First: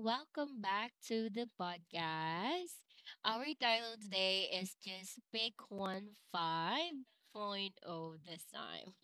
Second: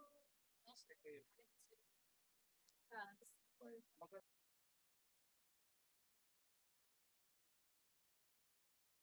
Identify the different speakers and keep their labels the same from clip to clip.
Speaker 1: welcome back to the podcast. Our title today is just pick one 5.0 Point Oh." this time.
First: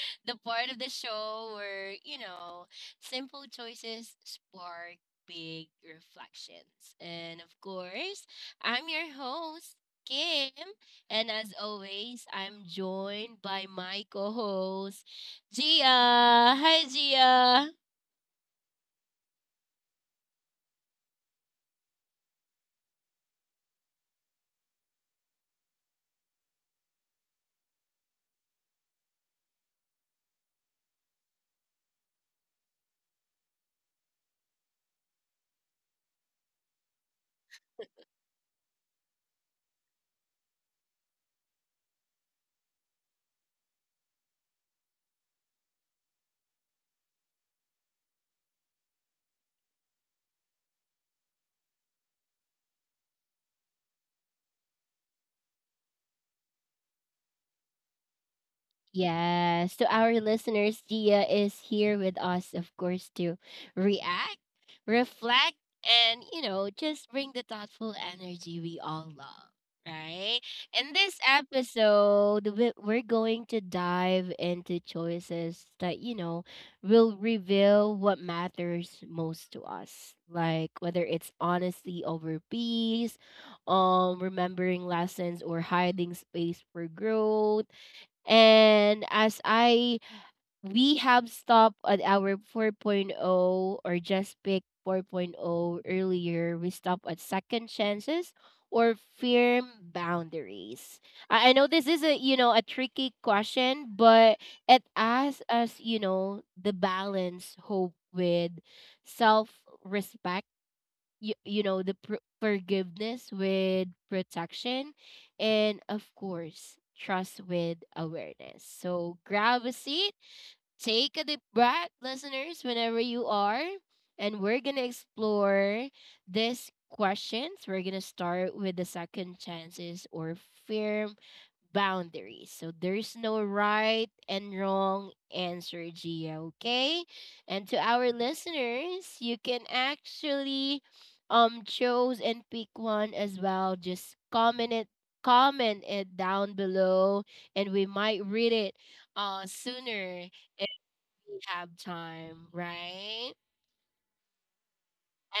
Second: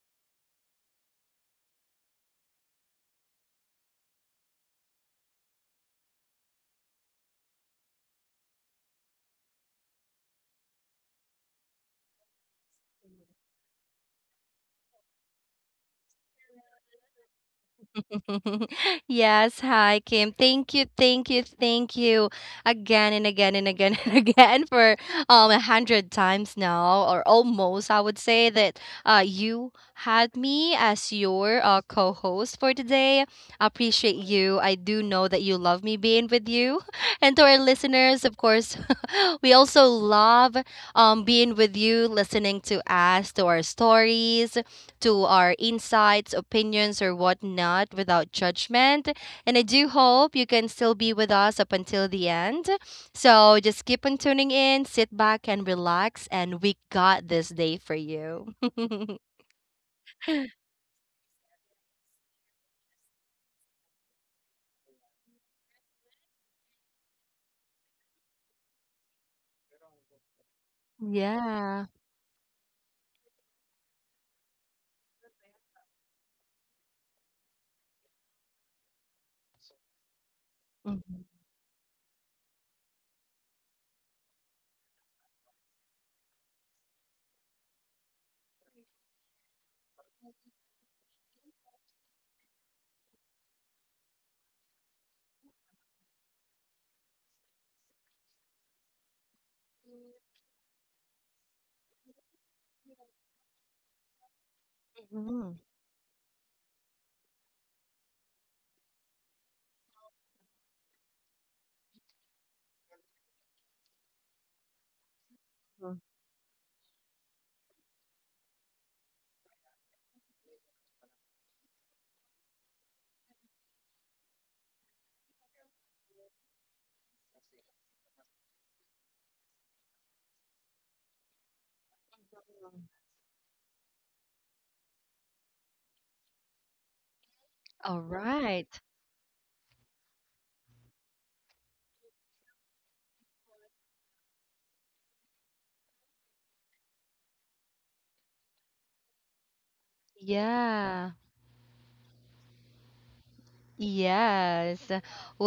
Speaker 1: the part of the show where, simple choices spark big reflections. And of course, I'm your host, Kim. And as always, I'm joined by my co host, Gia. Hi, Gia.
Speaker 2: Yes, hi Kim. Thank you, thank you, thank you again and again and again and again for 100 times now or almost. I would say that you had me as your co-host for today. I appreciate you. I do know that you love me being with you, and to our listeners, of course, we also love being with you, listening to us, to our stories, to our insights, opinions, or whatnot without judgment. And I do hope you can still be with us up until the end. So just keep on tuning in, sit back and relax, and we got this day for you.
Speaker 1: Yes, to our listeners, Gia is here with us, of course, to react, reflect, and, just bring the thoughtful energy we all love, right? In this
Speaker 2: Yeah.
Speaker 1: episode, we're going to dive into choices that, will reveal what matters most to us, like whether it's honesty over peace, remembering lessons, or hiding space for growth. And as I we have stopped at our 4.0 or just pick 4.0 earlier, we stop at second chances or firm boundaries. I know this is a a tricky question, but it asks
Speaker 2: Mhm.
Speaker 1: us, the balance hope with self respect you know the forgiveness with protection, and of course trust with awareness. So grab a seat. Take a deep breath, listeners, whenever you are. And we're going to explore these questions. We're going to start with the second chances or firm boundaries. So there's no right and wrong answer, Gia, okay? And to
Speaker 2: All
Speaker 1: our
Speaker 2: right.
Speaker 1: listeners, you can actually choose and pick one as well. Just comment it down below, and we might read it sooner
Speaker 2: Yeah.
Speaker 1: we have time, right?
Speaker 2: Yes.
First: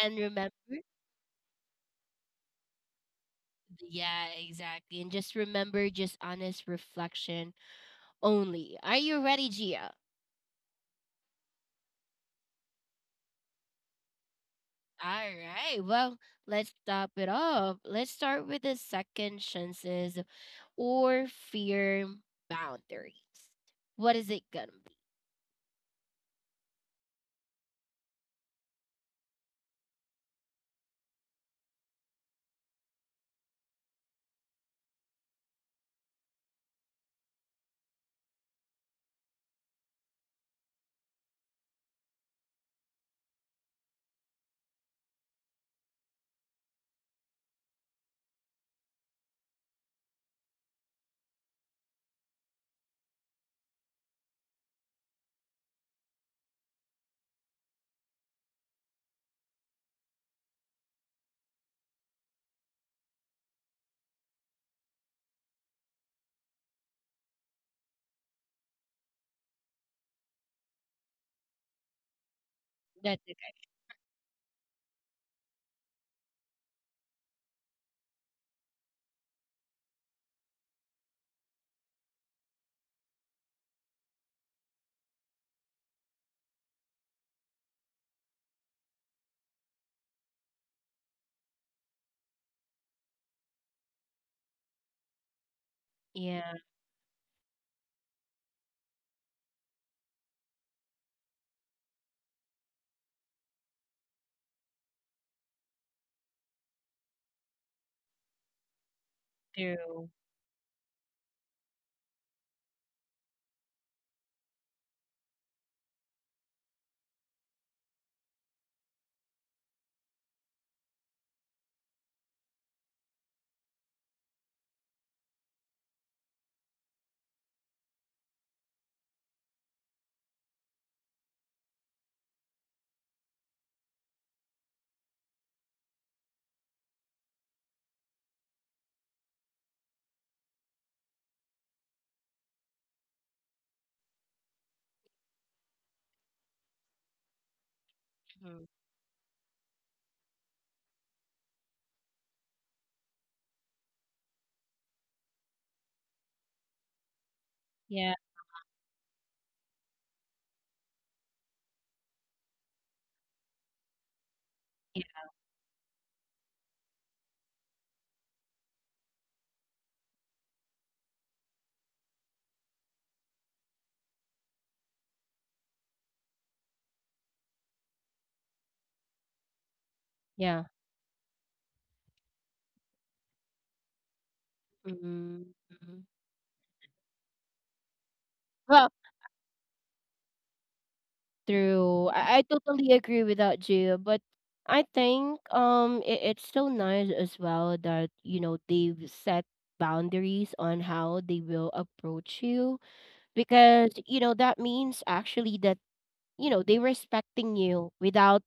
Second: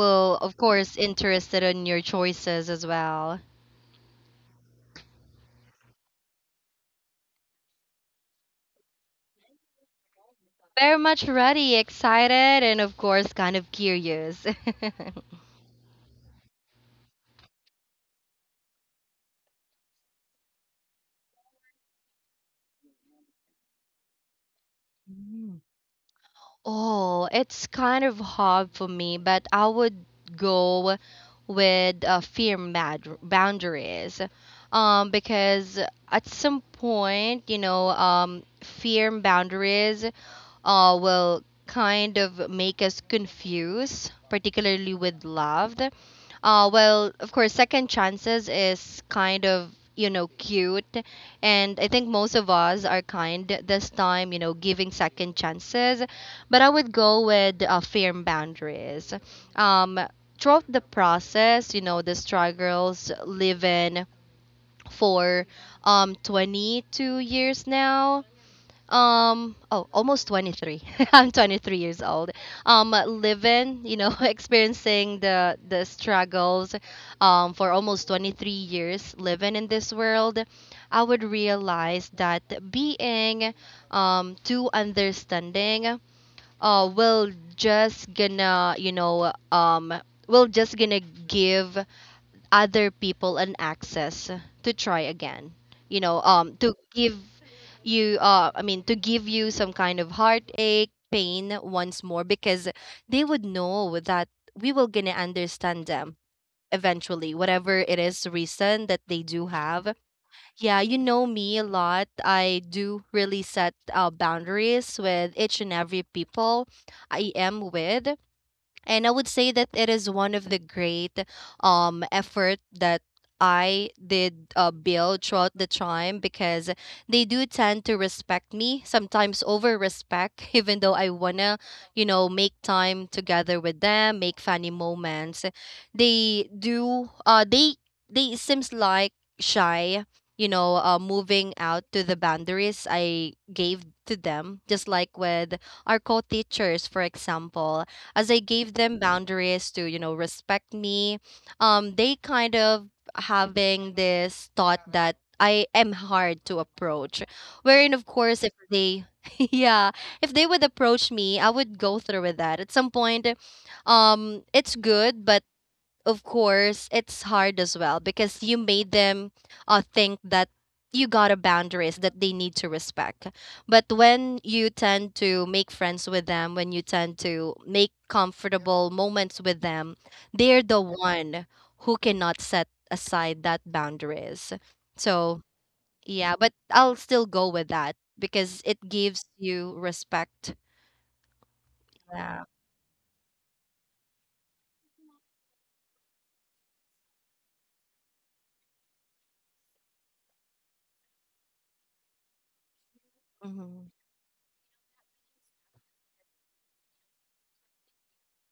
Speaker 1: And remember,
Speaker 2: of course, interested in your choices as well.
Speaker 1: yeah, exactly. And just remember, just honest reflection only. Are you ready, Gia?
Speaker 2: Very much ready, excited, and of course, kind of curious.
Speaker 1: All right. Well, let's top it off. Let's start with the second chances or fear boundaries. What is it gonna be?
Speaker 2: Mm. Oh, it's kind of hard for me, but I would go with fear boundaries. Because at some point, fear boundaries will kind of make us confused, particularly with love. Well, of course, second chances is kind of cute, and I think most of us are kind this time, giving second chances, but I would go with firm boundaries um throughout the process. The struggles, live in for 22 years now, oh, almost 23. I'm 23 years old.
Speaker 1: That's okay.
Speaker 2: Living, experiencing the struggles for almost 23 years living in this world, I would realize that being too understanding will just gonna, will just gonna give other people an access to try again.
Speaker 1: Yeah,
Speaker 2: To give you, I mean, to give you some kind of heartache pain once more, because they would know that we will gonna understand them eventually, whatever it is reason that they do have.
Speaker 1: true.
Speaker 2: Yeah, you know me a lot. I do really set boundaries with each and every people I am with, and I would say that it is one of the great effort that I did build throughout the time because they do tend to respect me, sometimes over respect, even though I wanna, make time together with them, make funny moments. They do they seems like shy, moving out to the boundaries I gave to them, just like with our co-teachers, for example. As I
Speaker 1: Mhm.
Speaker 2: gave them boundaries to, respect me, they kind of having this thought that I am hard to approach. Wherein, of
Speaker 1: Yeah,
Speaker 2: course, if they, yeah, if they would approach me, I would go through with that. At some point, it's
Speaker 1: yeah,
Speaker 2: good, but of course, it's hard as well because you made them think that you got a boundaries that they need to respect. But when you tend to make friends with them, when you tend to make comfortable moments with them, they're
Speaker 1: yeah.
Speaker 2: the one who cannot set aside that boundaries. So,
Speaker 1: Mm-hmm.
Speaker 2: yeah, but I'll still go with that because it
Speaker 1: Well,
Speaker 2: gives you respect.
Speaker 1: true.
Speaker 2: Yeah.
Speaker 1: I totally agree with that, Gia. But I think it's so nice as well that you know they've set boundaries on how they will approach you,
Speaker 2: Mhm.
Speaker 1: because you know that means actually that you know they're respecting you without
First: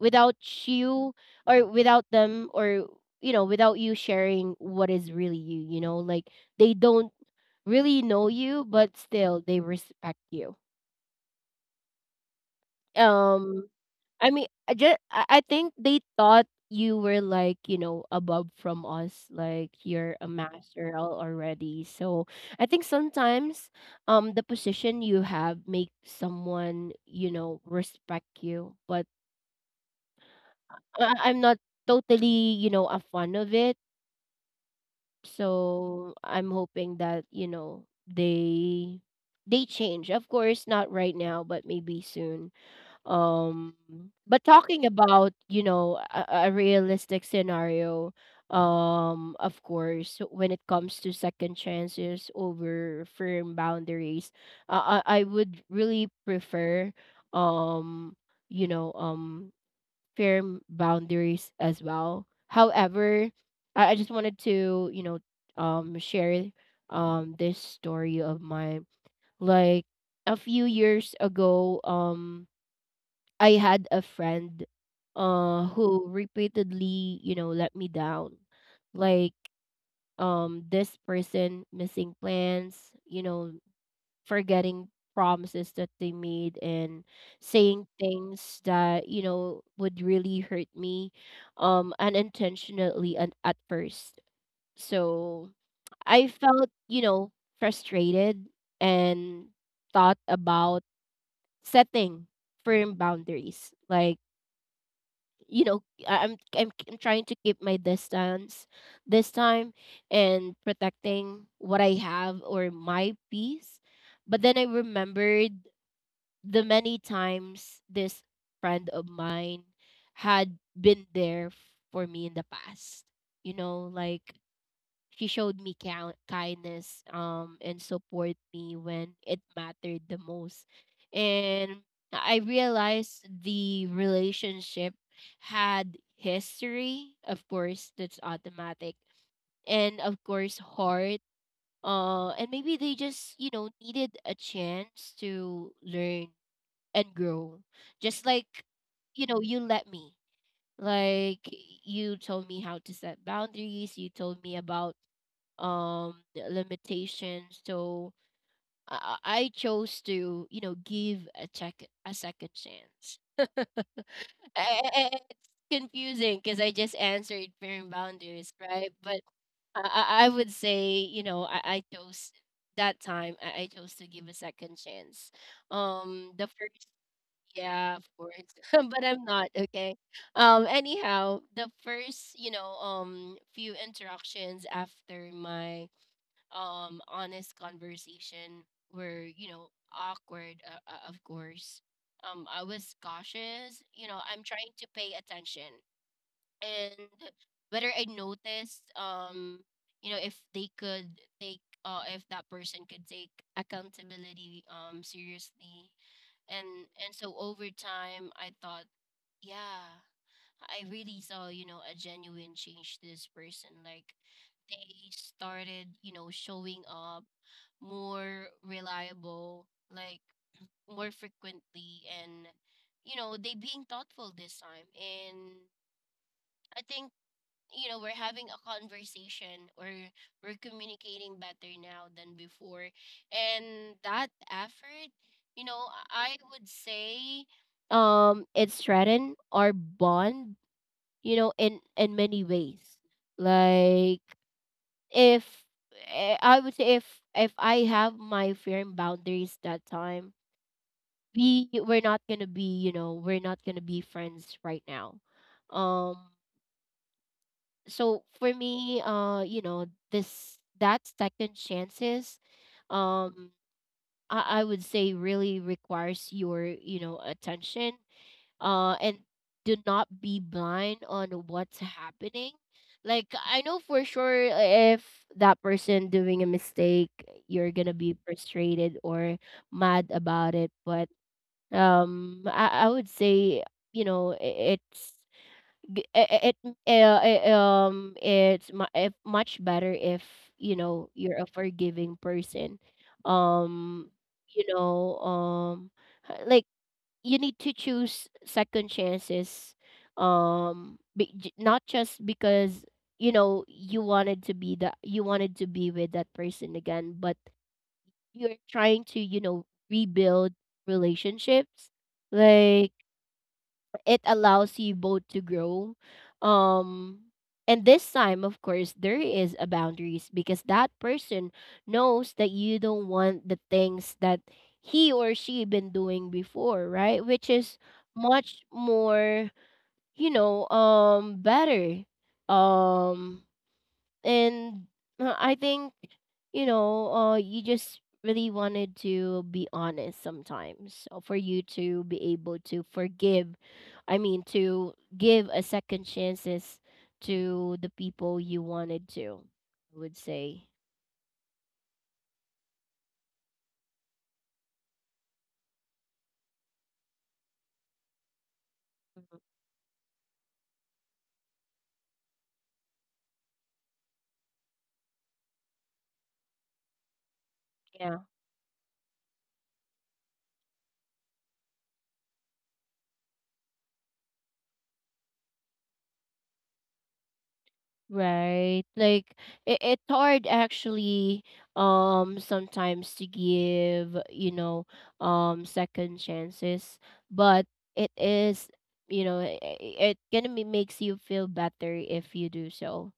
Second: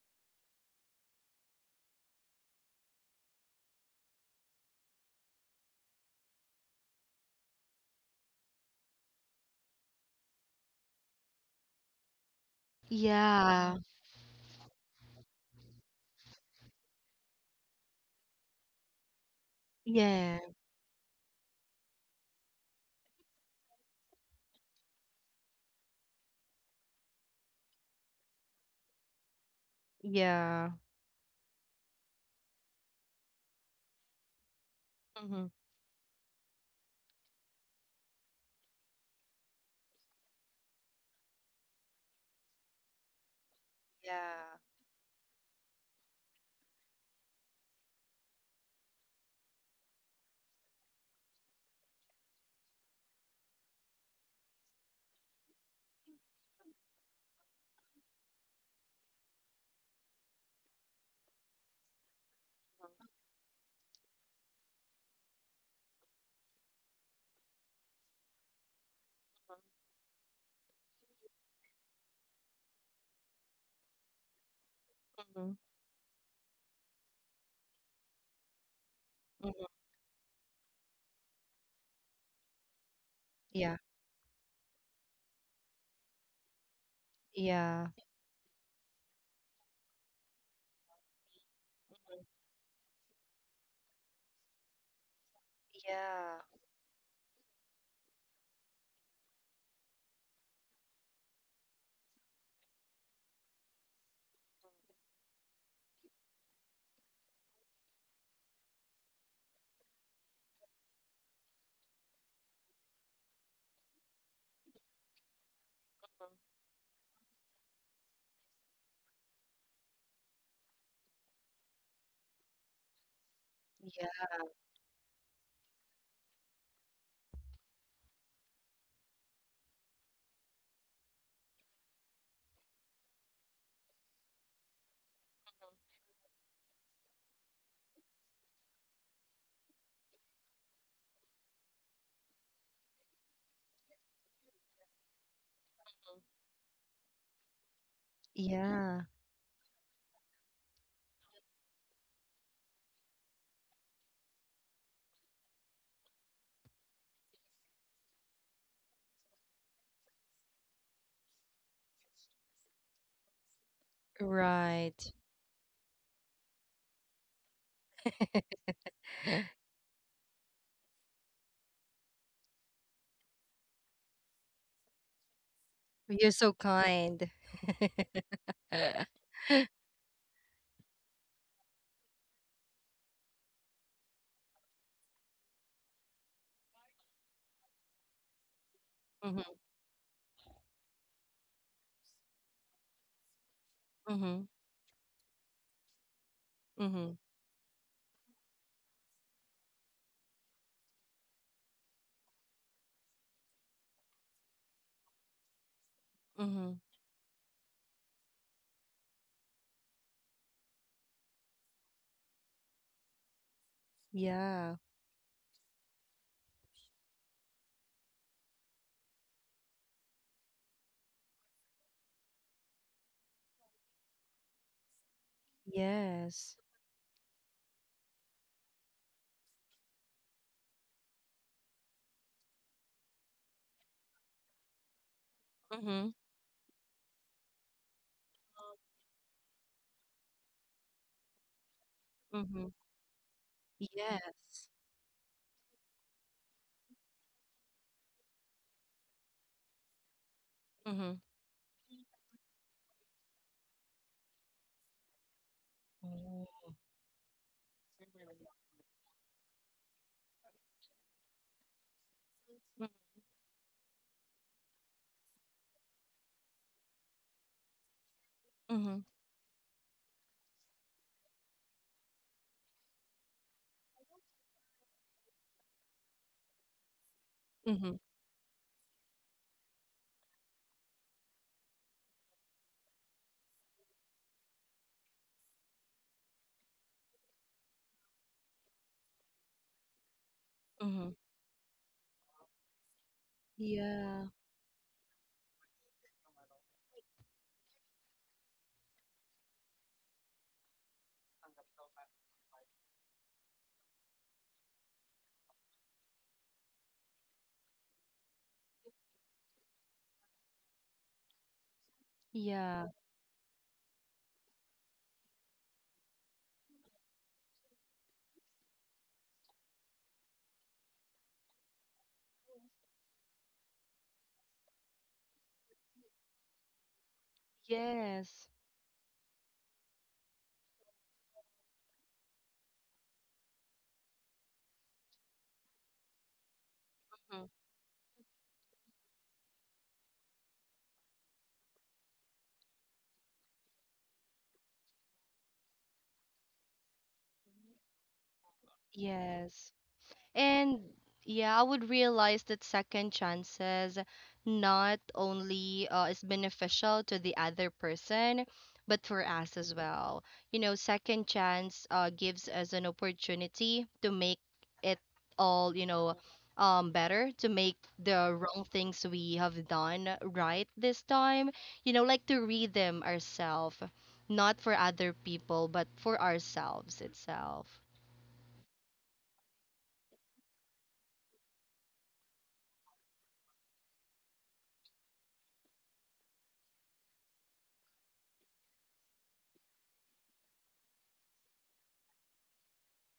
Speaker 1: without you or without them, or you know without you sharing what is really you you know. Like they don't really know you but still they respect you. um
Speaker 2: Yeah.
Speaker 1: I mean, I just I think they thought you were like you know above from us, like you're a
Speaker 2: Yeah.
Speaker 1: master already. So I think sometimes, the position you have make someone you know respect you, but
Speaker 2: Yeah.
Speaker 1: I'm not totally you know a fan of it.
Speaker 2: Hmm.
Speaker 1: So I'm hoping that you know they change. Of course, not right now, but maybe soon. Um, but
Speaker 2: Yeah.
Speaker 1: talking about, you know, a realistic scenario, of course, when it comes to second chances over firm boundaries, I would really prefer, um, you know, firm boundaries as well. However, I just wanted to, you know, share this story of mine. Like a few years ago, I had a friend who repeatedly, you know, let me down. Like this person missing plans, you know,
Speaker 2: Yeah.
Speaker 1: forgetting promises that they made, and saying
Speaker 2: Yeah.
Speaker 1: things that, you know, would really hurt me unintentionally and at first. So I
Speaker 2: Yeah.
Speaker 1: felt, you know, frustrated and thought about setting firm boundaries. Like you know I'm trying to keep my distance this time and protecting what I have or my peace. But then I remembered the many times this friend of mine had been there for me in the past. You know, like she showed me kindness, and support me when it mattered the most. And I realized the relationship had history, of course, that's automatic, and of course, heart. And maybe they just, you know, needed a chance to learn and grow. Just like,
Speaker 2: Yeah.
Speaker 1: you know, you let me. Like, you told me how to set boundaries, you told me about um limitations. So I chose to you know give a second chance.
Speaker 2: Right.
Speaker 1: It's confusing because I just answered firm boundaries right, but I would say you know I chose that time. I chose to give a second chance
Speaker 2: You're
Speaker 1: the
Speaker 2: so
Speaker 1: first.
Speaker 2: kind.
Speaker 1: Yeah, of course. But I'm not okay. Anyhow, the first you know few interactions after my honest conversation were you
Speaker 2: Mm-hmm.
Speaker 1: know awkward, of course. I was cautious, you know,
Speaker 2: Mm-hmm.
Speaker 1: I'm trying to pay attention and
Speaker 2: Mm-hmm.
Speaker 1: whether I noticed you know if they could take if that person could take accountability seriously.
Speaker 2: Mm-hmm.
Speaker 1: and and so over time I thought, yeah, I really saw, you know, a genuine change to this person. Like
Speaker 2: Yeah.
Speaker 1: they started, you know, showing up more reliable, like more frequently, and you know, they being thoughtful this time. And
Speaker 2: Yes.
Speaker 1: I think, you know, we're having a conversation or we're communicating better now than before. And that effort, you know,
Speaker 2: Mm-hmm.
Speaker 1: I would say it threatened our bond, you know, in many
Speaker 2: Mm-hmm.
Speaker 1: ways. Like
Speaker 2: Yes.
Speaker 1: if I would say if I have my firm boundaries that time,
Speaker 2: Mm-hmm.
Speaker 1: we're not gonna be you know we're not gonna be friends right now. um so for me you know this that second chances
Speaker 2: Mm.
Speaker 1: um I would say really requires your you know attention,
Speaker 2: Mm-hmm.
Speaker 1: and do not be blind on what's happening. Like I know for sure if that person doing a mistake you're gonna
Speaker 2: Mm-hmm.
Speaker 1: be frustrated or mad about it, but I would say you know it's g- i- i- it uh, i- it's if much better if you
Speaker 2: Mm-hmm.
Speaker 1: know you're a forgiving person. um
Speaker 2: Yeah.
Speaker 1: you know um like you need to choose second chances, not just because you know you wanted to be that you wanted to be with that person again, but you're trying to you know rebuild relationships.
Speaker 2: Yeah.
Speaker 1: Like it allows you both to grow, um and this time of course there is a boundaries because that person knows that you don't want the things that he or she been doing before, right? Which is
Speaker 2: Yes.
Speaker 1: much more you know better. um and I think, you know,
Speaker 2: Mm-hmm.
Speaker 1: you just really wanted to be honest sometimes for you to be able to forgive. I mean, to give a second chances to the people you wanted to,
Speaker 2: Yes.
Speaker 1: I would say.
Speaker 2: And yeah, I would realize that second chances not only is beneficial to the other person, but for us as well. You know, second chance gives us an opportunity to make it all, better, to make
Speaker 1: Mhm.
Speaker 2: the wrong things we have done right this time. You know, like to read them ourselves, not for other people, but for ourselves itself.
Speaker 1: Right. Like it's hard actually sometimes to give, you know, second chances, but it is, you know, it gonna be, makes you feel better if you do so.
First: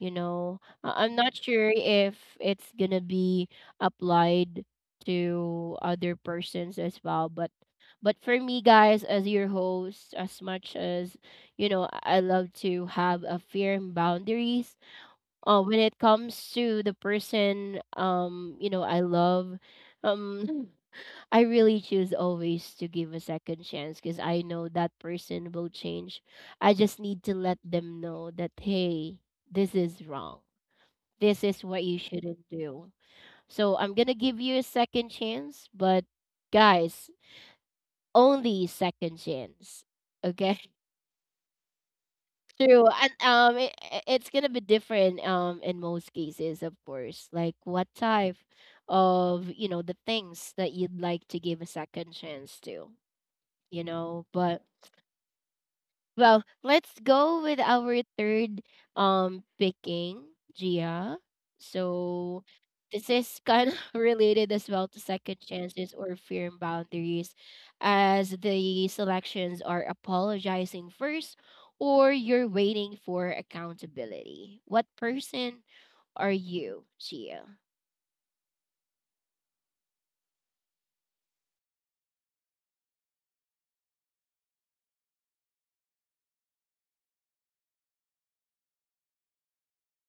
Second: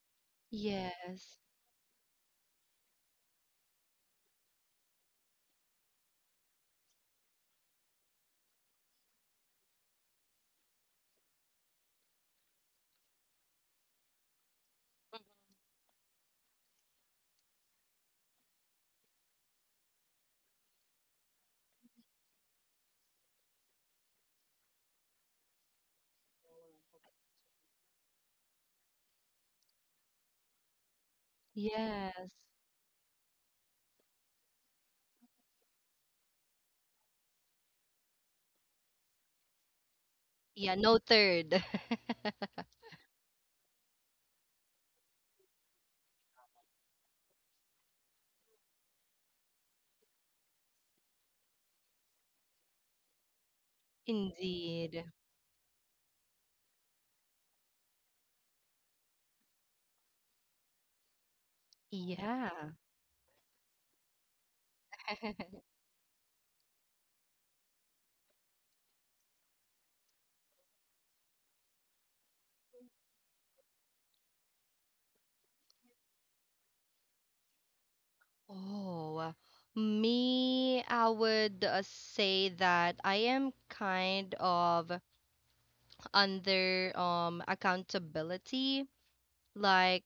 Speaker 1: You know, I'm not
Speaker 2: Yes.
Speaker 1: sure if it's gonna be applied to other persons as well, but for me guys as your host, as much as you know I love to have a firm boundaries, when it comes to the person you know I love, um I really choose always to give a second chance because I know that person will change. I just need to let them know that hey, this is wrong, this is what you
Speaker 2: Yes.
Speaker 1: shouldn't do. So I'm gonna give you a second chance, but guys, only second chance, okay.
Speaker 2: Yeah, no third.
Speaker 1: True, and it's gonna be different in most cases, of course. Like what type of you know the things that you'd like to give a second chance to, you know. But
Speaker 2: Indeed.
Speaker 1: well, let's go with our third picking, Gia. So
Speaker 2: Yeah.
Speaker 1: this is kind of related as well to second chances or firm boundaries, as the selections are apologizing first or you're waiting for accountability. What person are you, Gia?
Speaker 2: Oh, me, I would say that I am kind of under accountability. Like,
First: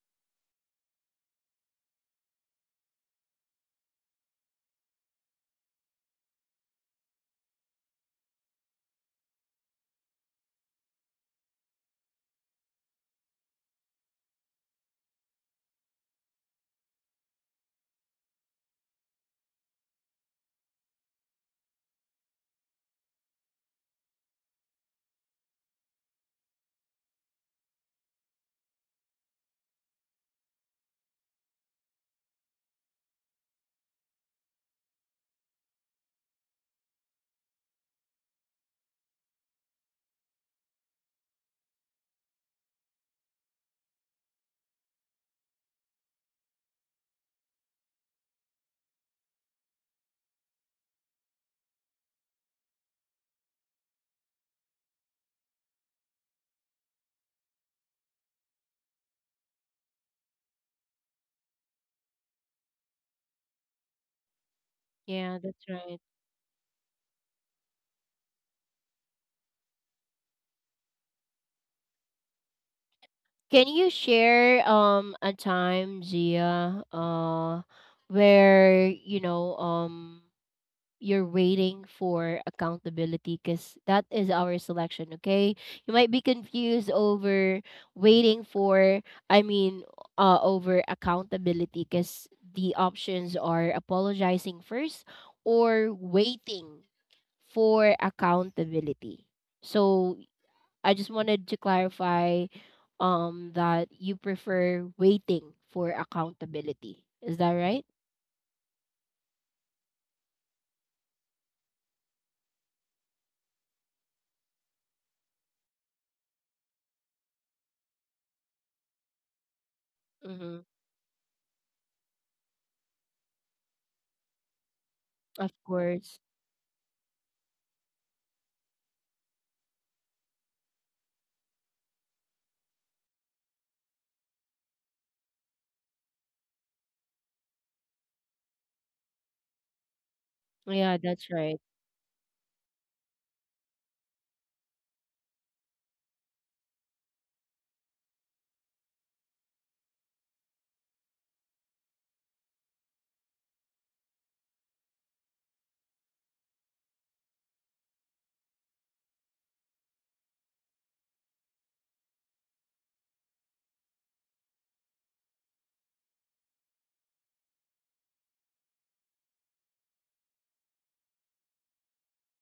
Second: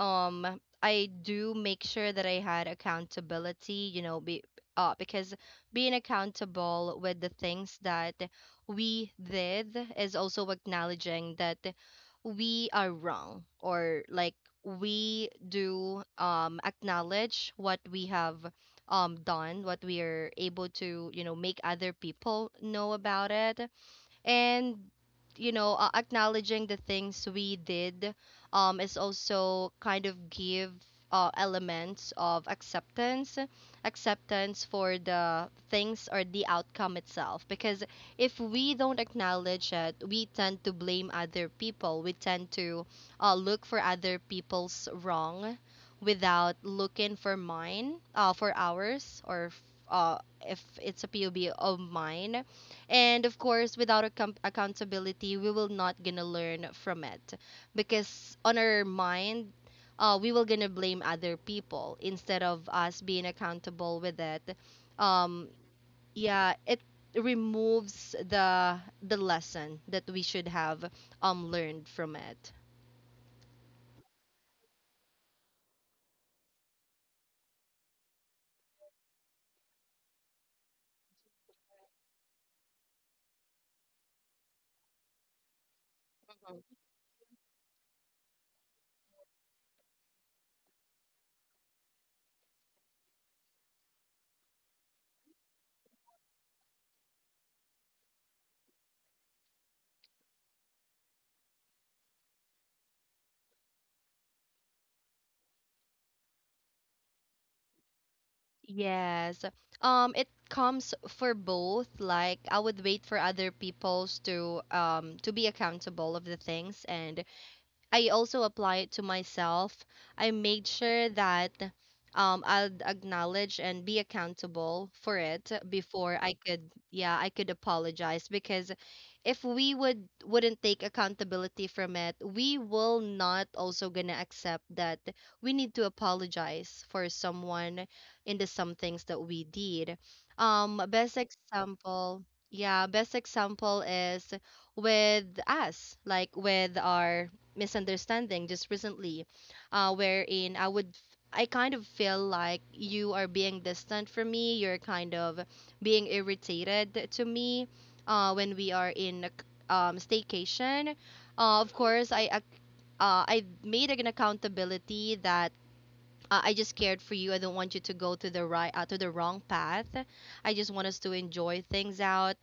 Speaker 2: I do make sure that I had accountability, you know, be because being accountable with the things that we did is also acknowledging that we are wrong, or like we do acknowledge what we have done, what we are able to, make other people know about it. And acknowledging the things we did is also kind of give elements of acceptance for the things or the outcome itself, because if we don't acknowledge it, we tend to blame other people, we tend to look for other people's wrong without looking for mine, for ours, or uh, if it's a pob of mine. And of course, without accountability, we will not gonna learn from it because on our mind, we will gonna blame other people instead of us being accountable with it.
Speaker 1: Yeah,
Speaker 2: um,
Speaker 1: that's right.
Speaker 2: yeah, it removes the lesson that we should have learned from it.
Speaker 1: Can you share a time, Gia, where you know you're waiting for accountability, because that is our selection, okay. You might be confused over waiting for, I mean, over accountability, because the options are apologizing first or waiting for accountability. So I just wanted to clarify that you prefer waiting for accountability, is that right?
Speaker 2: Yes, it comes for both. Like, I would wait for other people's to be accountable of the things, and I also apply it to myself. I
Speaker 1: Mm-hmm.
Speaker 2: made sure that I will acknowledge and be accountable for it
Speaker 1: Of
Speaker 2: before
Speaker 1: course.
Speaker 2: I could apologize, because if we wouldn't take accountability from it, we will not also gonna accept that we need to apologize for someone into some things that we did. Um
Speaker 1: Yeah,
Speaker 2: best
Speaker 1: that's right.
Speaker 2: example, yeah, best example is with us, like with our misunderstanding just recently, wherein I kind of feel like you are being distant from me. You're kind of being irritated to me when we are in a staycation. Of course, I made an accountability that I just cared for you. I don't want you to go to the wrong path. I just want us to enjoy things out.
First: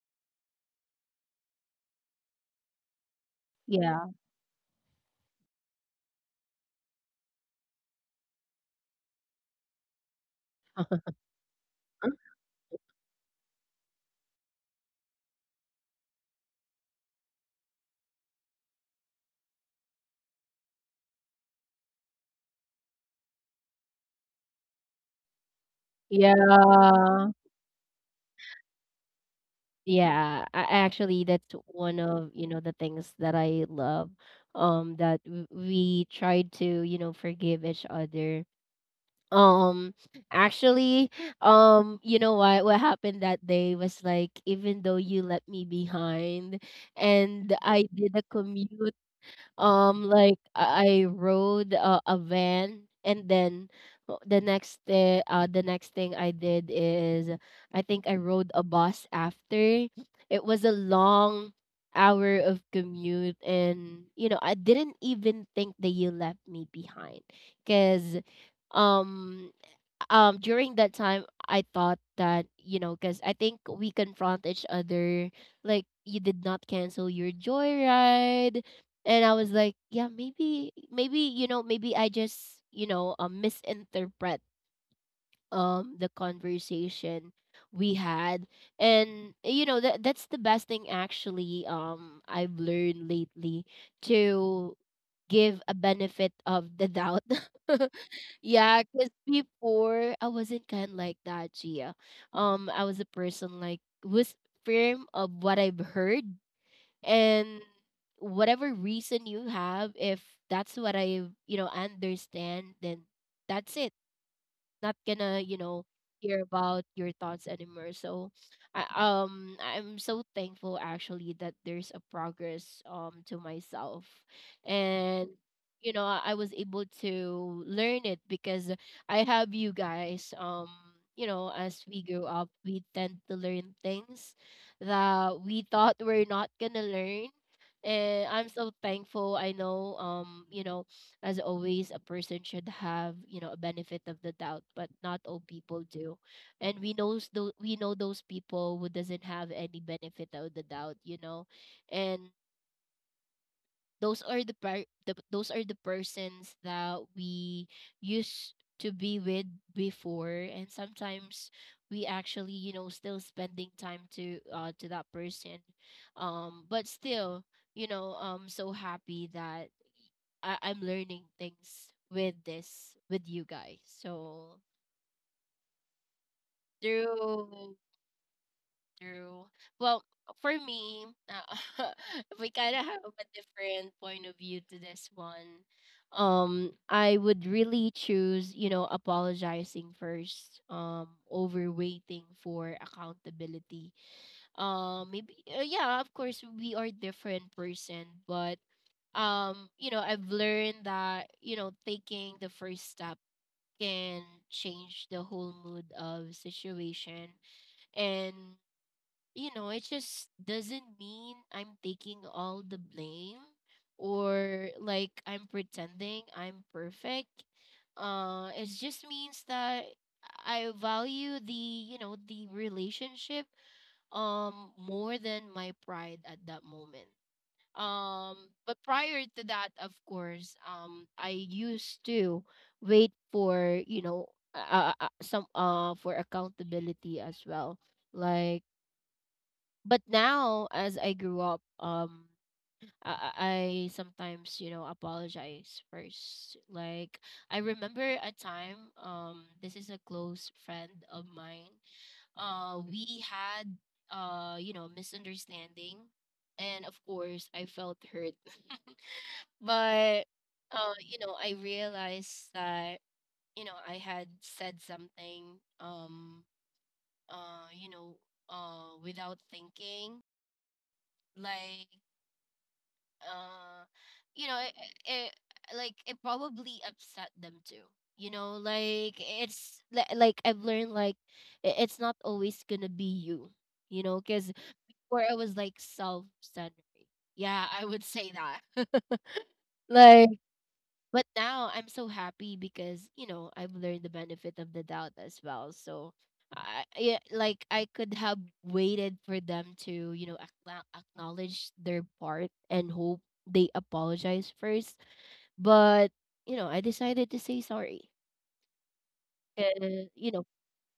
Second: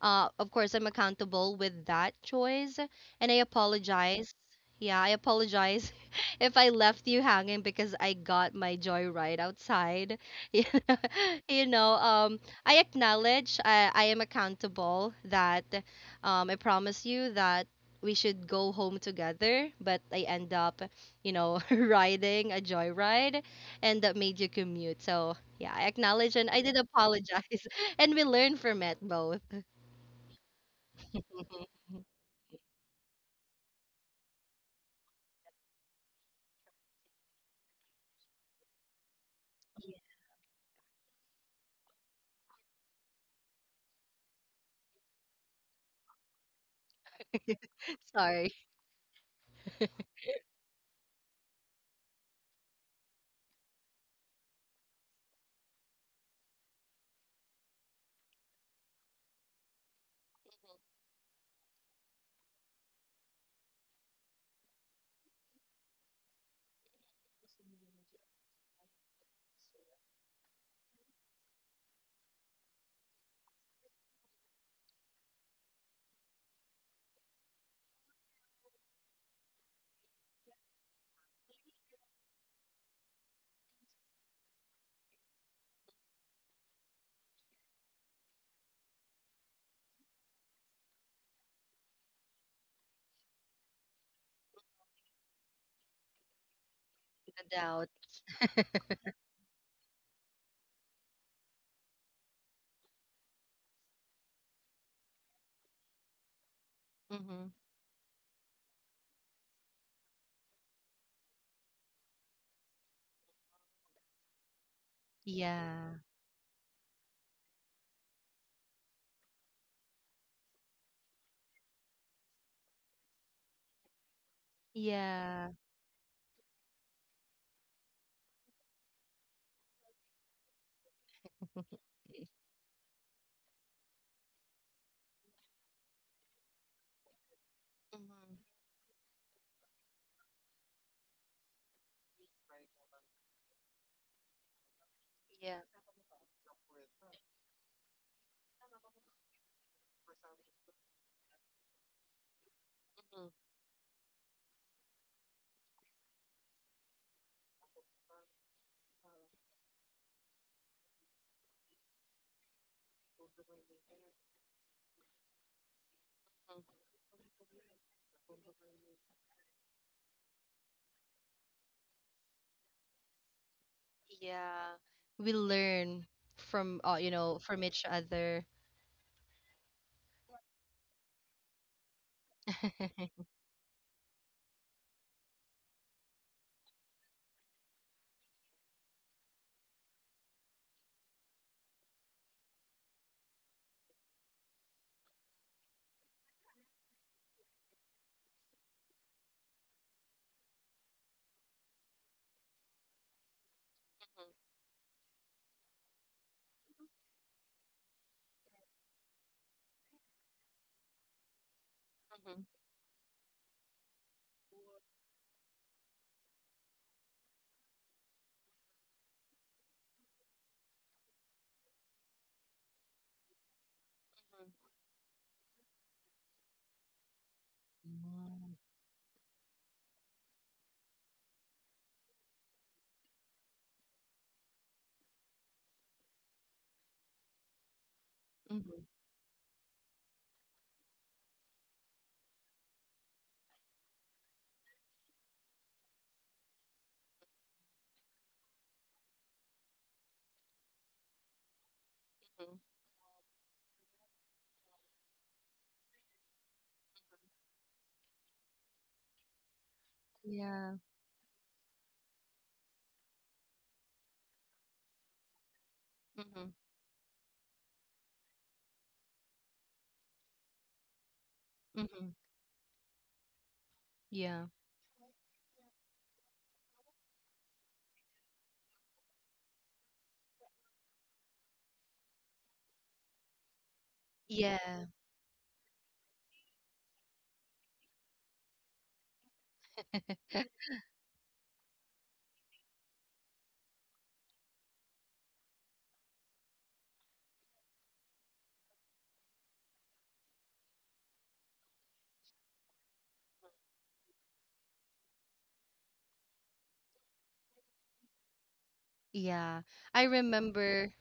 Speaker 2: Of course, I'm accountable with that choice, and I
Speaker 1: Yeah.
Speaker 2: apologize. Yeah, I apologize if I left you hanging because I got my joy right outside. you know, you know, um, I acknowledge I am accountable that I promise you that we should go home together, but I end up riding a joyride and that made you commute. So, yeah, I acknowledge and I did
Speaker 1: Yeah.
Speaker 2: apologize and we learned from it both.
Speaker 1: Yeah. I actually that's one of, you know, the things that I love. That we tried to, you know, forgive each other. Um, actually, you know what happened that day was like even though you left me behind and I did a
Speaker 2: Sorry,
Speaker 1: commute. Like I rode a van, and then the next day, the next thing I did is I think I rode a bus after. It was a long hour of commute, and you know I didn't even think that you left me behind, cause um during that time. I thought that, you know, because I think we confront each other, like you did not cancel your joyride, and I was like, yeah, maybe you know, maybe I just, you know, misinterpret the conversation we had. And you know, that's the best thing actually. I've learned lately to give a benefit of the doubt.
Speaker 2: no doubt.
Speaker 1: Yeah, because before I wasn't kind like that, Gia. I was a person like was firm of what I've heard,
Speaker 2: Mm-hmm.
Speaker 1: and whatever reason you have, if that's what I, you know, understand, then that's it. Not gonna, you know,
Speaker 2: Yeah.
Speaker 1: hear about your thoughts anymore. So I'm so thankful actually that there's a progress to myself. And
Speaker 2: Yeah.
Speaker 1: you know, I was able to learn it because I have you guys. You know, as we grow up, we tend to learn things that we thought we're not gonna learn. And
Speaker 2: Mm-hmm.
Speaker 1: I'm so thankful. I know, you know, as always, a person should have, you know, a benefit of the doubt, but not all
Speaker 2: Yeah.
Speaker 1: people do. And we know those people who doesn't have any benefit of the doubt, you know. And
Speaker 2: Mm-hmm.
Speaker 1: those are the, those are the persons that we used to be with before. And sometimes we actually, you know, still spending time to that person. But still, you know, I'm so happy that I'm learning things with this with you guys. So
Speaker 2: Yeah. We learn from
Speaker 1: through.
Speaker 2: each other.
Speaker 1: True. Well, for me, we kind of have a different point of view to this one. I would really choose, you know, apologizing first, over waiting for accountability. Yeah, of course, we are different person, but you know, I've learned that, you know, taking the first step can change the whole mood of situation. And you know, it just doesn't mean I'm taking
Speaker 2: Mm-hmm.
Speaker 1: all the blame, or like I'm pretending I'm perfect. It just means that I value the, you know, the relationship more than my pride at that moment.
Speaker 2: Mm-hmm.
Speaker 1: But prior to that, of course, I used to wait for, you know, some for accountability as well, like.
Speaker 2: Mm-hmm.
Speaker 1: But now, as I grew up, I sometimes, you know, apologize first. Like, I remember a time, this is a close friend of mine. We had you know, misunderstanding, and of course I felt hurt, but
Speaker 2: Yeah.
Speaker 1: you know, I realized that, you know, I had said something,
Speaker 2: Mm-hmm.
Speaker 1: you know, without thinking, like
Speaker 2: Mm-hmm.
Speaker 1: uh
Speaker 2: Yeah.
Speaker 1: you know it, it, like it probably upset them too, you know. Like like I've learned, like it's not always gonna be you, you know, because
Speaker 2: Yeah.
Speaker 1: before I was like self-centered. Yeah, I would say that. Like, but now I'm so happy because, you know, I've learned the benefit of the doubt as well. So I, yeah, like I could have waited for them to, you know, acknowledge their part and hope they apologize first. But, you know, I decided to say sorry.
Speaker 2: Yeah. I
Speaker 1: You know,
Speaker 2: remember.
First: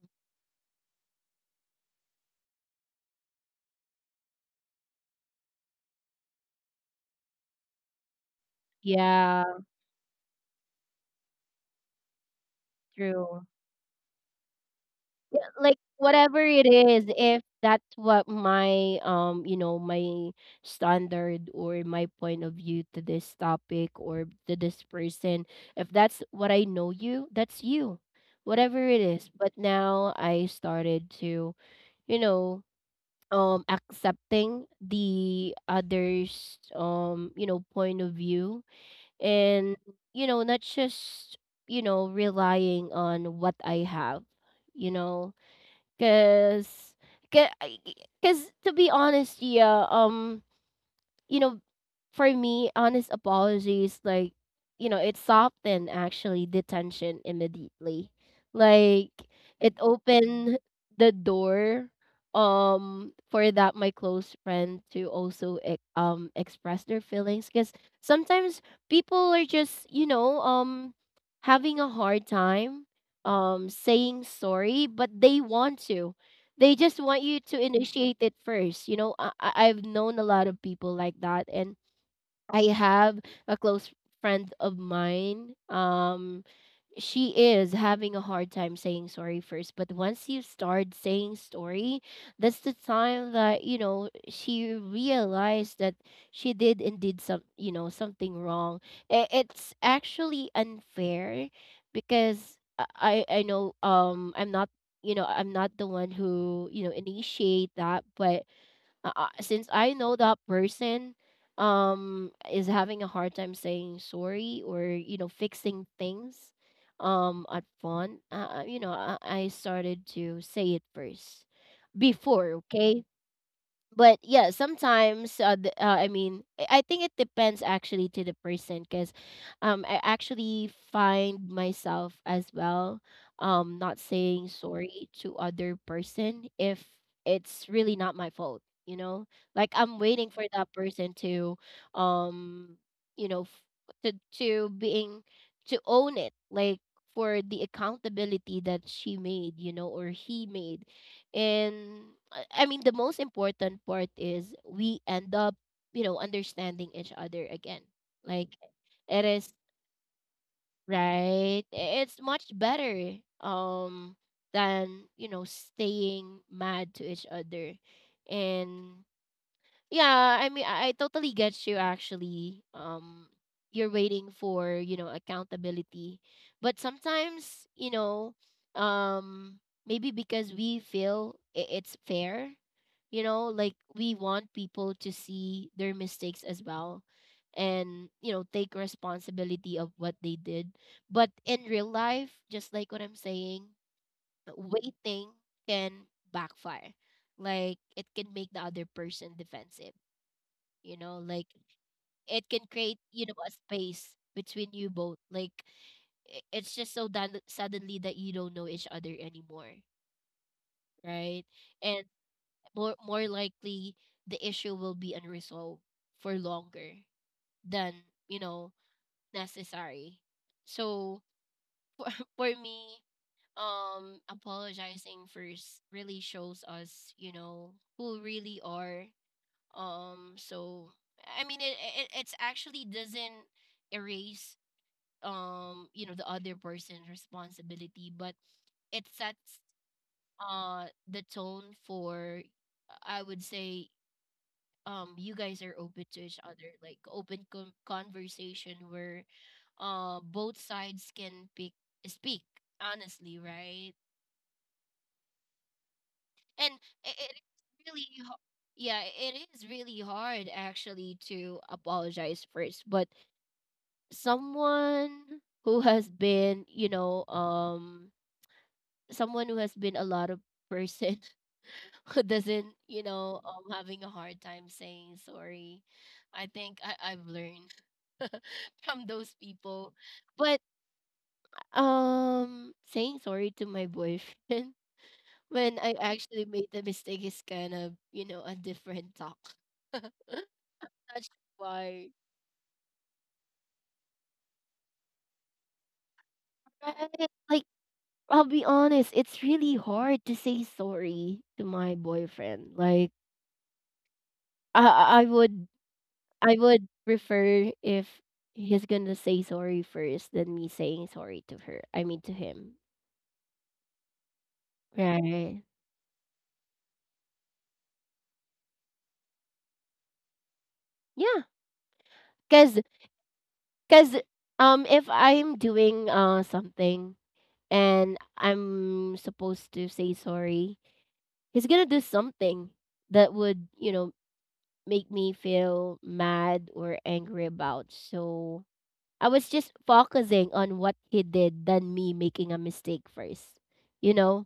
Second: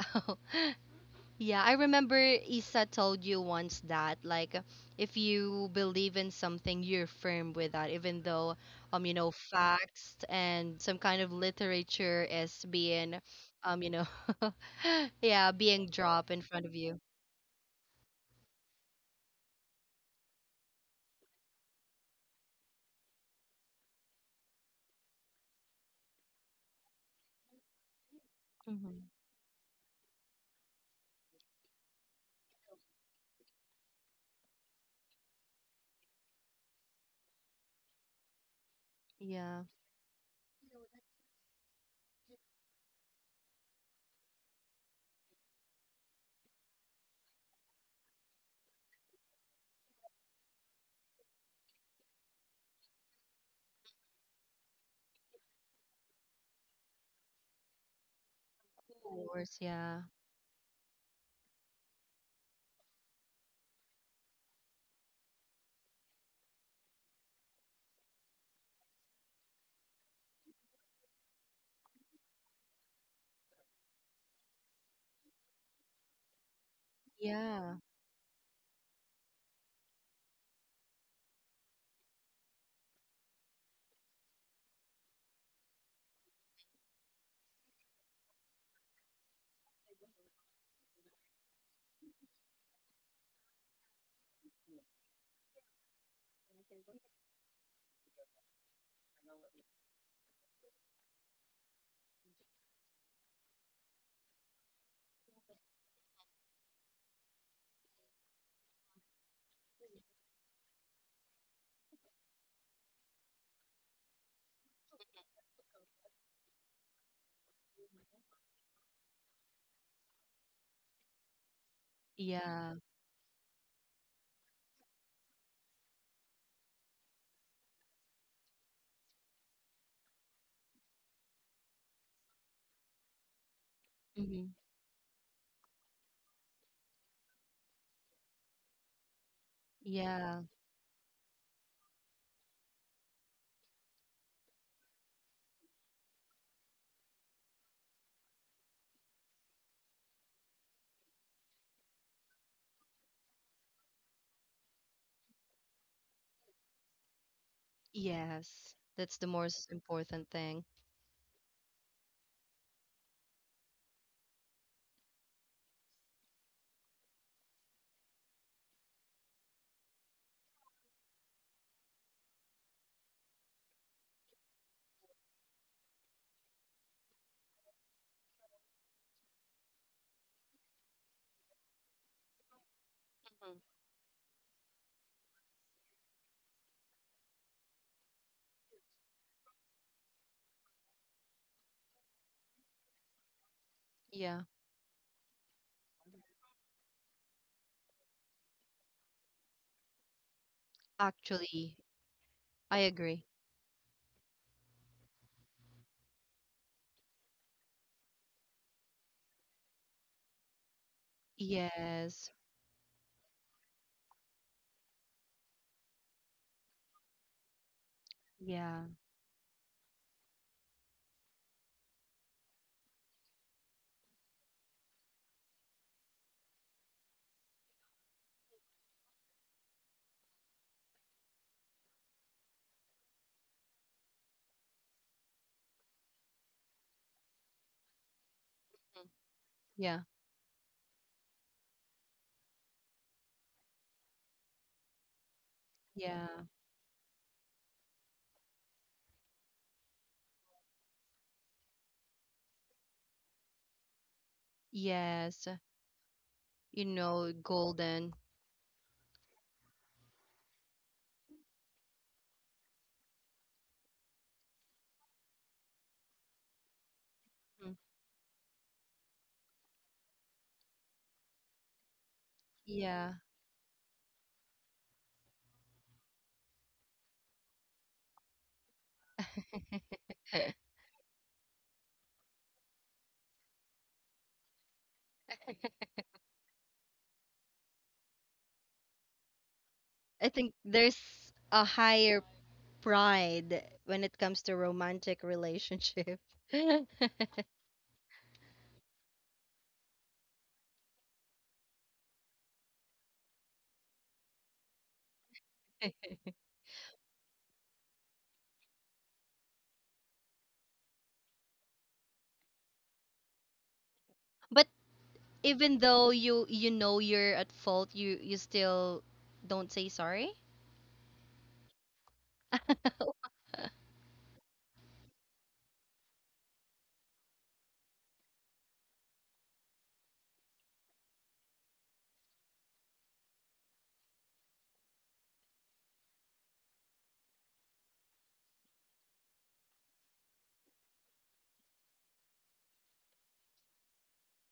Speaker 2: Yeah, I remember Isa told you once that like if you believe in something, you're firm with that, even though
Speaker 1: yeah,
Speaker 2: facts and some kind of literature is being
Speaker 1: true.
Speaker 2: um you know
Speaker 1: Yeah,
Speaker 2: yeah
Speaker 1: like
Speaker 2: being dropped
Speaker 1: whatever
Speaker 2: in front
Speaker 1: it
Speaker 2: of you.
Speaker 1: is, if that's what my you know, my standard or my point of view to this topic or to this person, if that's what I know, you, that's you. Whatever it
Speaker 2: Hmm.
Speaker 1: is. But now I started to, you know, accepting the others, you know, point of view.
Speaker 2: Yeah,
Speaker 1: And you know, not just, you know, relying on what I have, you know. Cause, cause, cause to be honest, yeah, you know, for me, honest apologies, like, you know, it softened actually the tension immediately.
Speaker 2: of
Speaker 1: Like,
Speaker 2: course.
Speaker 1: it
Speaker 2: Yeah,
Speaker 1: opened the door, for that my close friend to also express their feelings. Cause sometimes people are just, you know, having a hard time, saying sorry, but they just want you to
Speaker 2: yeah,
Speaker 1: initiate it first. You know, I've known a lot of people like that. And I have a close friend of mine. She is having a hard time saying sorry first, but once you start saying sorry, that's the time that, you know, she realized that she did indeed some, you know, something wrong. It's actually unfair because I know, I'm not, you know, I'm not the one who, you know, initiate that. But since I know that person is having a hard time saying sorry or, you know, fixing things, at fun you know, I started to say it first before,
Speaker 2: yeah.
Speaker 1: okay. But yeah, sometimes I mean, I think it depends actually to the person, because I actually find myself as well not saying
Speaker 2: Hmm.
Speaker 1: sorry to other person if it's really not my fault, you know. Like I'm waiting
Speaker 2: Yeah.
Speaker 1: for that person to um you know to to being to own it, like, for the accountability that she made, you know, or he made. And I mean, the most important part is we end up, you know, understanding each other again. Like,
Speaker 2: Yes, that's
Speaker 1: it
Speaker 2: the
Speaker 1: is,
Speaker 2: most important thing.
Speaker 1: right? It's much better than, you know, staying mad to each other. And yeah, I mean, I totally get you actually, you're waiting for, you know, accountability. But sometimes, you know, um maybe because we feel it's fair, you know, like we want people to see their mistakes as well and, you know, take responsibility of what they did. But in real life, just like what I'm saying,
Speaker 2: Yeah,
Speaker 1: waiting can backfire. Like it can make the other person defensive, you know. Like
Speaker 2: actually,
Speaker 1: it can
Speaker 2: I
Speaker 1: create,
Speaker 2: agree.
Speaker 1: you know, a space between you both. Like it's just so that suddenly that you don't know each other anymore, right? And
Speaker 2: Yes.
Speaker 1: more likely the issue will be unresolved for longer than, you know,
Speaker 2: Yeah.
Speaker 1: necessary. So for me, apologizing first really shows us, you know, who really are. So I mean, it it's actually doesn't erase you know, the other person's responsibility, but it sets
Speaker 2: Yeah.
Speaker 1: the tone for, I would say, you guys are open to
Speaker 2: Yeah.
Speaker 1: each other, like open conversation where both sides can pick speak honestly, right?
Speaker 2: Yes.
Speaker 1: And
Speaker 2: You
Speaker 1: I
Speaker 2: know,
Speaker 1: it is really
Speaker 2: golden.
Speaker 1: yeah, it is really hard actually to apologize first, but someone who has been, you know,
Speaker 2: Mm.
Speaker 1: someone who has been a lot of person who doesn't, you
Speaker 2: Yeah,
Speaker 1: know, having a hard time saying sorry, I think I've learned from those people. But saying sorry to my boyfriend when I actually made the mistake is kind of, you know, a different talk.
Speaker 2: I think
Speaker 1: That's
Speaker 2: there's a
Speaker 1: why.
Speaker 2: higher pride when it comes to romantic relationship.
Speaker 1: Right. Like, I'll be honest, it's really hard to say sorry to my boyfriend. Like, I I I would I would prefer if he's gonna say sorry first than me saying sorry to her. I mean to him.
Speaker 2: But
Speaker 1: Right.
Speaker 2: even though you know you're at fault, you still don't say sorry.
Speaker 1: Yeah. Cause Because if I'm doing something and I'm supposed to say sorry, he's gonna do something that would, you know, make me feel mad or angry about. So I was just focusing on what he did than me making a mistake first. You know,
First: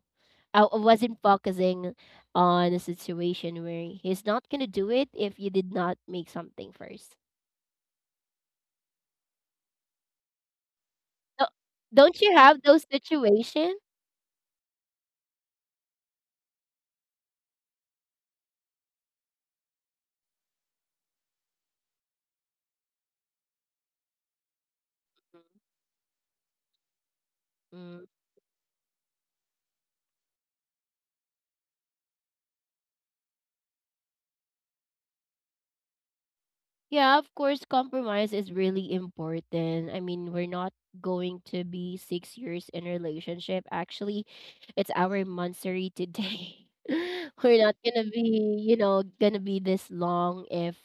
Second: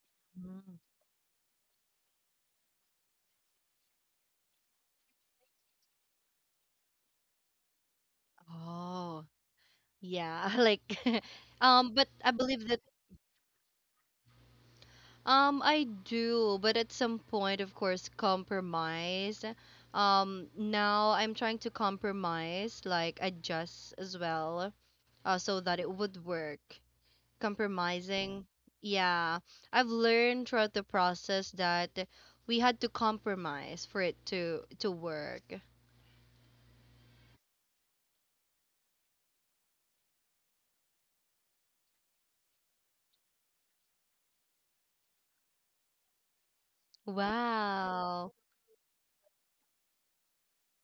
Speaker 1: I wasn't focusing on a situation where he's not gonna do it if you did not make something first.
Speaker 2: Oh, yeah, like
Speaker 1: So,
Speaker 2: but
Speaker 1: don't
Speaker 2: I
Speaker 1: you have
Speaker 2: believe that.
Speaker 1: those situation?
Speaker 2: I do, but at some point, of course, compromise. Now I'm trying to compromise, like adjust as well, so that it would work.
Speaker 1: Mm.
Speaker 2: Compromising, yeah. I've learned throughout the process that we had to compromise for it to work.
Speaker 1: Yeah, of course, compromise is really important. I mean, we're not going to be 6 years in a relationship. Actually, it's our monthsary today. We're not gonna
Speaker 2: Wow.
Speaker 1: be, you know, gonna be this long if,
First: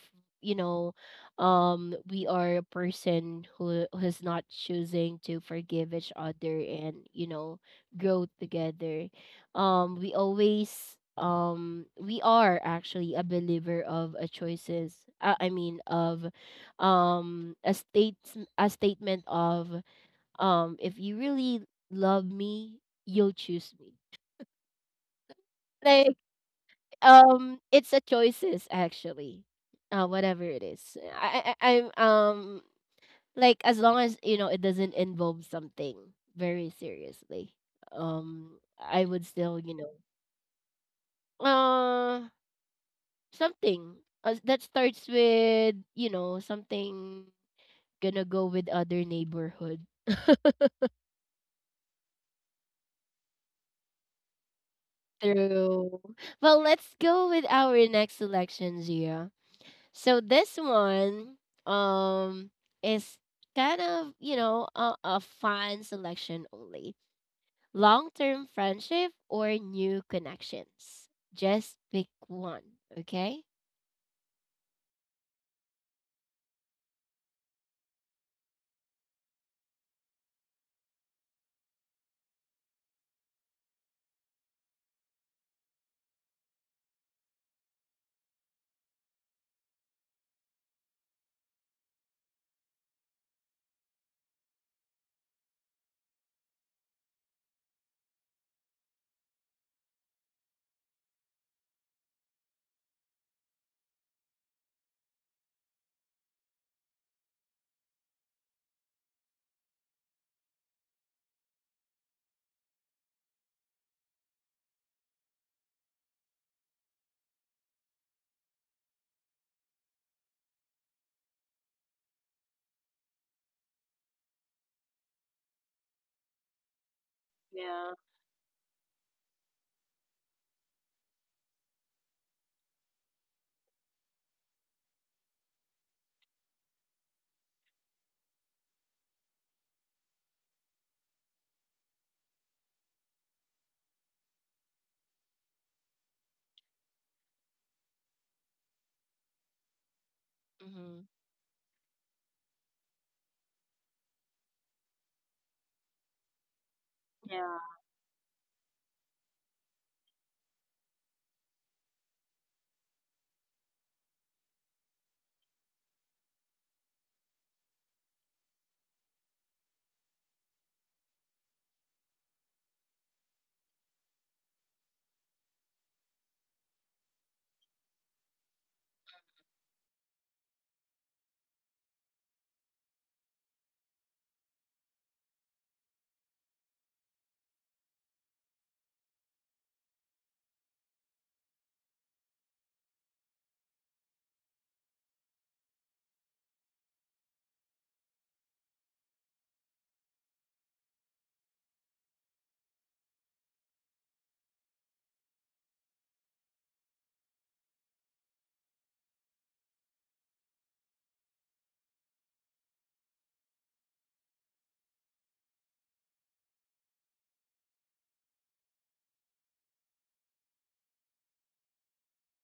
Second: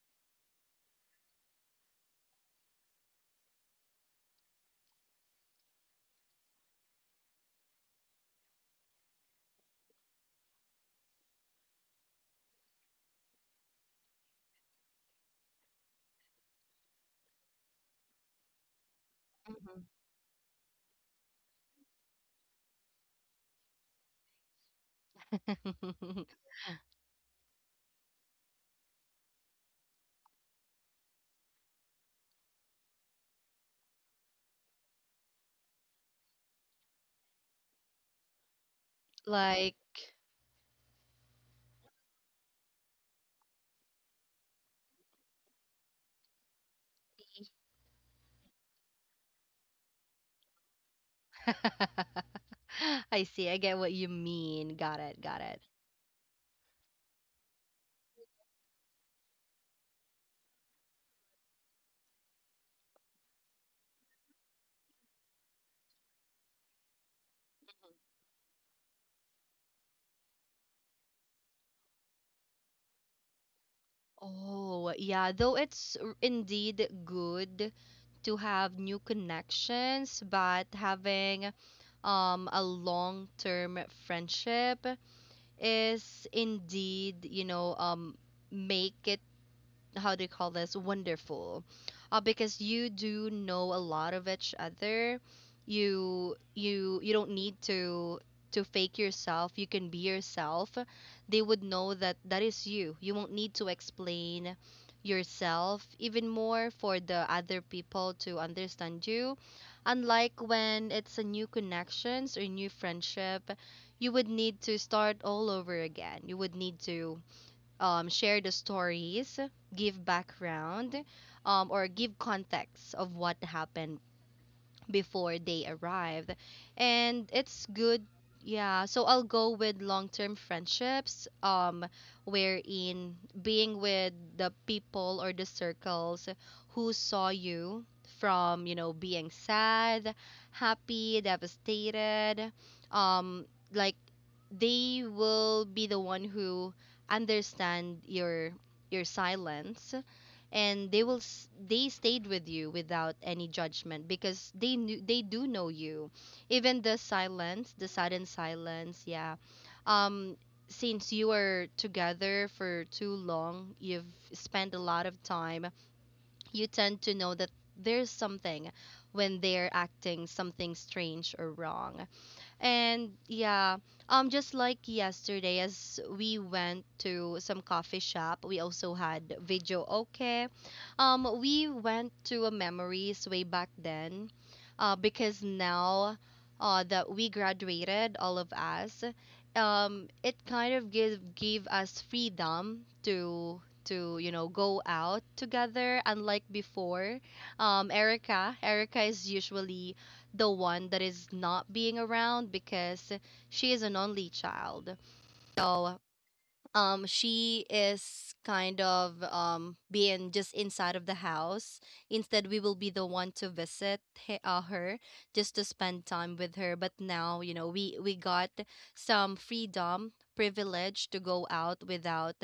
Speaker 1: you know, we are a person who who's not choosing to forgive each other and, you know, grow together. We are actually a believer of a choices. Of a state a statement of, if you really love me, you'll choose me. Like,
Speaker 2: Mhm.
Speaker 1: it's a choices actually. Whatever it is, I'm like, as long as, you know, it doesn't involve something very seriously, um I would still,
Speaker 2: Like,
Speaker 1: you know, uh something as that starts with, you know, something gonna go with other neighborhood.
Speaker 2: I see. I get what you mean. Got it. Got it.
Speaker 1: True. Well, let's go with our next selection, Gia. So this one um is kind of, you know, a fun selection only. Long-term friendship or new connections. Just pick one, okay?
Speaker 2: Oh, yeah, though it's indeed good to have new connections, but having a long-term friendship is indeed, make it, how do you call this, wonderful, because you do know a lot of each other. You don't need to fake yourself, you can be yourself, they would know that that is you. You won't need to explain yourself even more for the other people to understand you, unlike when it's a new connections or new friendship. You would need to start all over again, you would need to share the stories, give background, or give context of what happened before they arrived. And it's
Speaker 1: Yeah.
Speaker 2: good, yeah. So I'll go with long term friendships, wherein being with the people or the circles who saw you from, being sad, happy, devastated, um, like they will be the one who understand your silence, and
Speaker 1: Mm-hmm.
Speaker 2: they stayed with you without any judgment because they do know you, even
Speaker 1: Yeah.
Speaker 2: the sudden silence. Yeah. um since you are together for too long, you've spent a lot of time, you tend to know that there's something when they're acting something strange or wrong. And yeah, just like yesterday, as we went to some coffee shop, we also had video. Okay, we went to a memories way back then, because now that we graduated, all of us, it kind of give gave us freedom to you know go out together, unlike before. Erica is usually the one that is not being around because she is an only child. So she is kind of being just inside of the house. Instead, we will be the one to visit her just to spend time with her. But now, you know, we got some freedom privilege to go out without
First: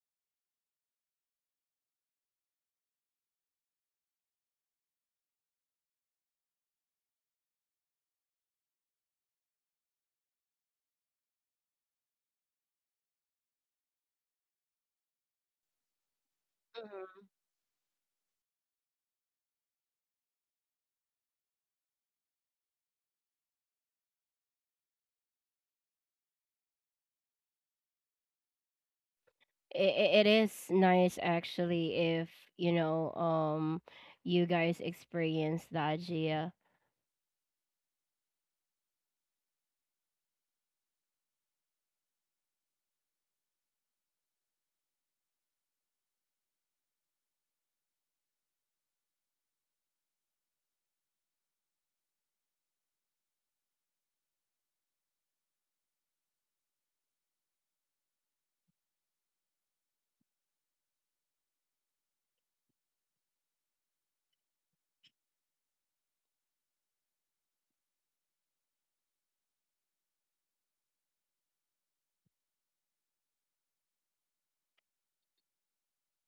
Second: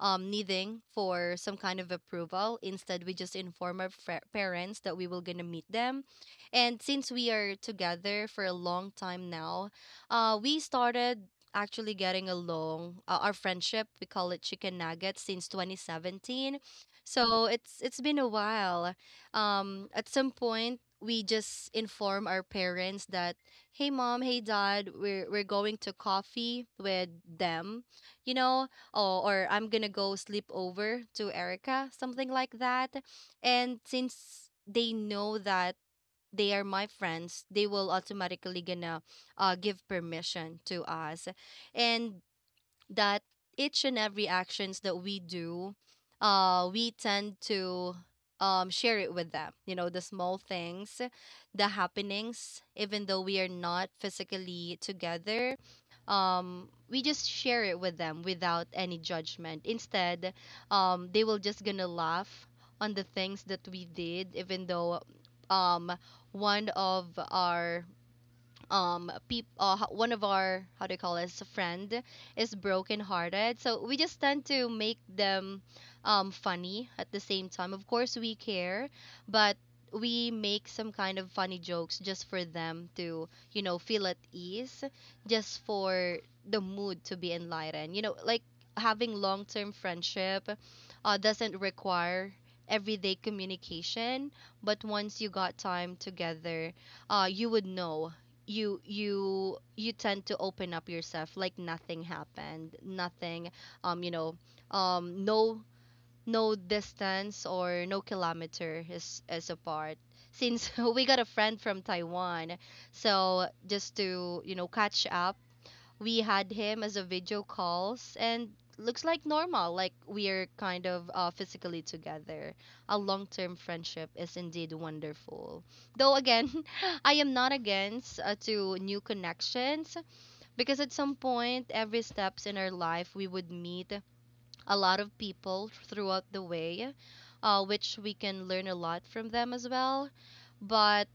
Speaker 2: needing for some kind of approval. Instead, we just inform our parents that we will gonna meet them. And since we are together for a long time now, we started actually getting along. Our friendship, we call it Chicken Nuggets since 2017. So it's been a while. At some point, we just inform our parents that, hey mom, hey dad, we're going to coffee with them, you know, or I'm gonna go
Speaker 1: It
Speaker 2: sleep
Speaker 1: is
Speaker 2: over
Speaker 1: nice
Speaker 2: to Erica,
Speaker 1: actually
Speaker 2: something
Speaker 1: if,
Speaker 2: like
Speaker 1: you
Speaker 2: that.
Speaker 1: know,
Speaker 2: And
Speaker 1: you
Speaker 2: since
Speaker 1: guys
Speaker 2: they know
Speaker 1: experience
Speaker 2: that
Speaker 1: that, Gia.
Speaker 2: they are my friends, they will automatically gonna give permission to us. And that each and every actions that we do, we tend to share it with them, you know, the small things, the happenings, even though we are not physically together. We just share it with them without any judgment. Instead, they will just gonna laugh on the things that we did, even though, um one of our one of our, how do you call this, friend is brokenhearted, so we just tend to make them funny. At the same time, of course, we care, but we make some kind of funny jokes just for them to, you know, feel at ease, just for the mood to be enlightened. You know, like having long-term friendship doesn't require everyday communication. But once you got time together, you would know, you tend to open up yourself like nothing happened. Nothing you know No, no distance or no kilometer is apart. Since we got a friend from taiwan, so just to, you know, catch up, we had him as a video calls and looks like normal, like we're kind of physically together. A long-term friendship is indeed wonderful, though again. I am not against to new connections, because at some point every steps in our life we would meet a lot of people throughout the way, which we can learn a lot from them as well. But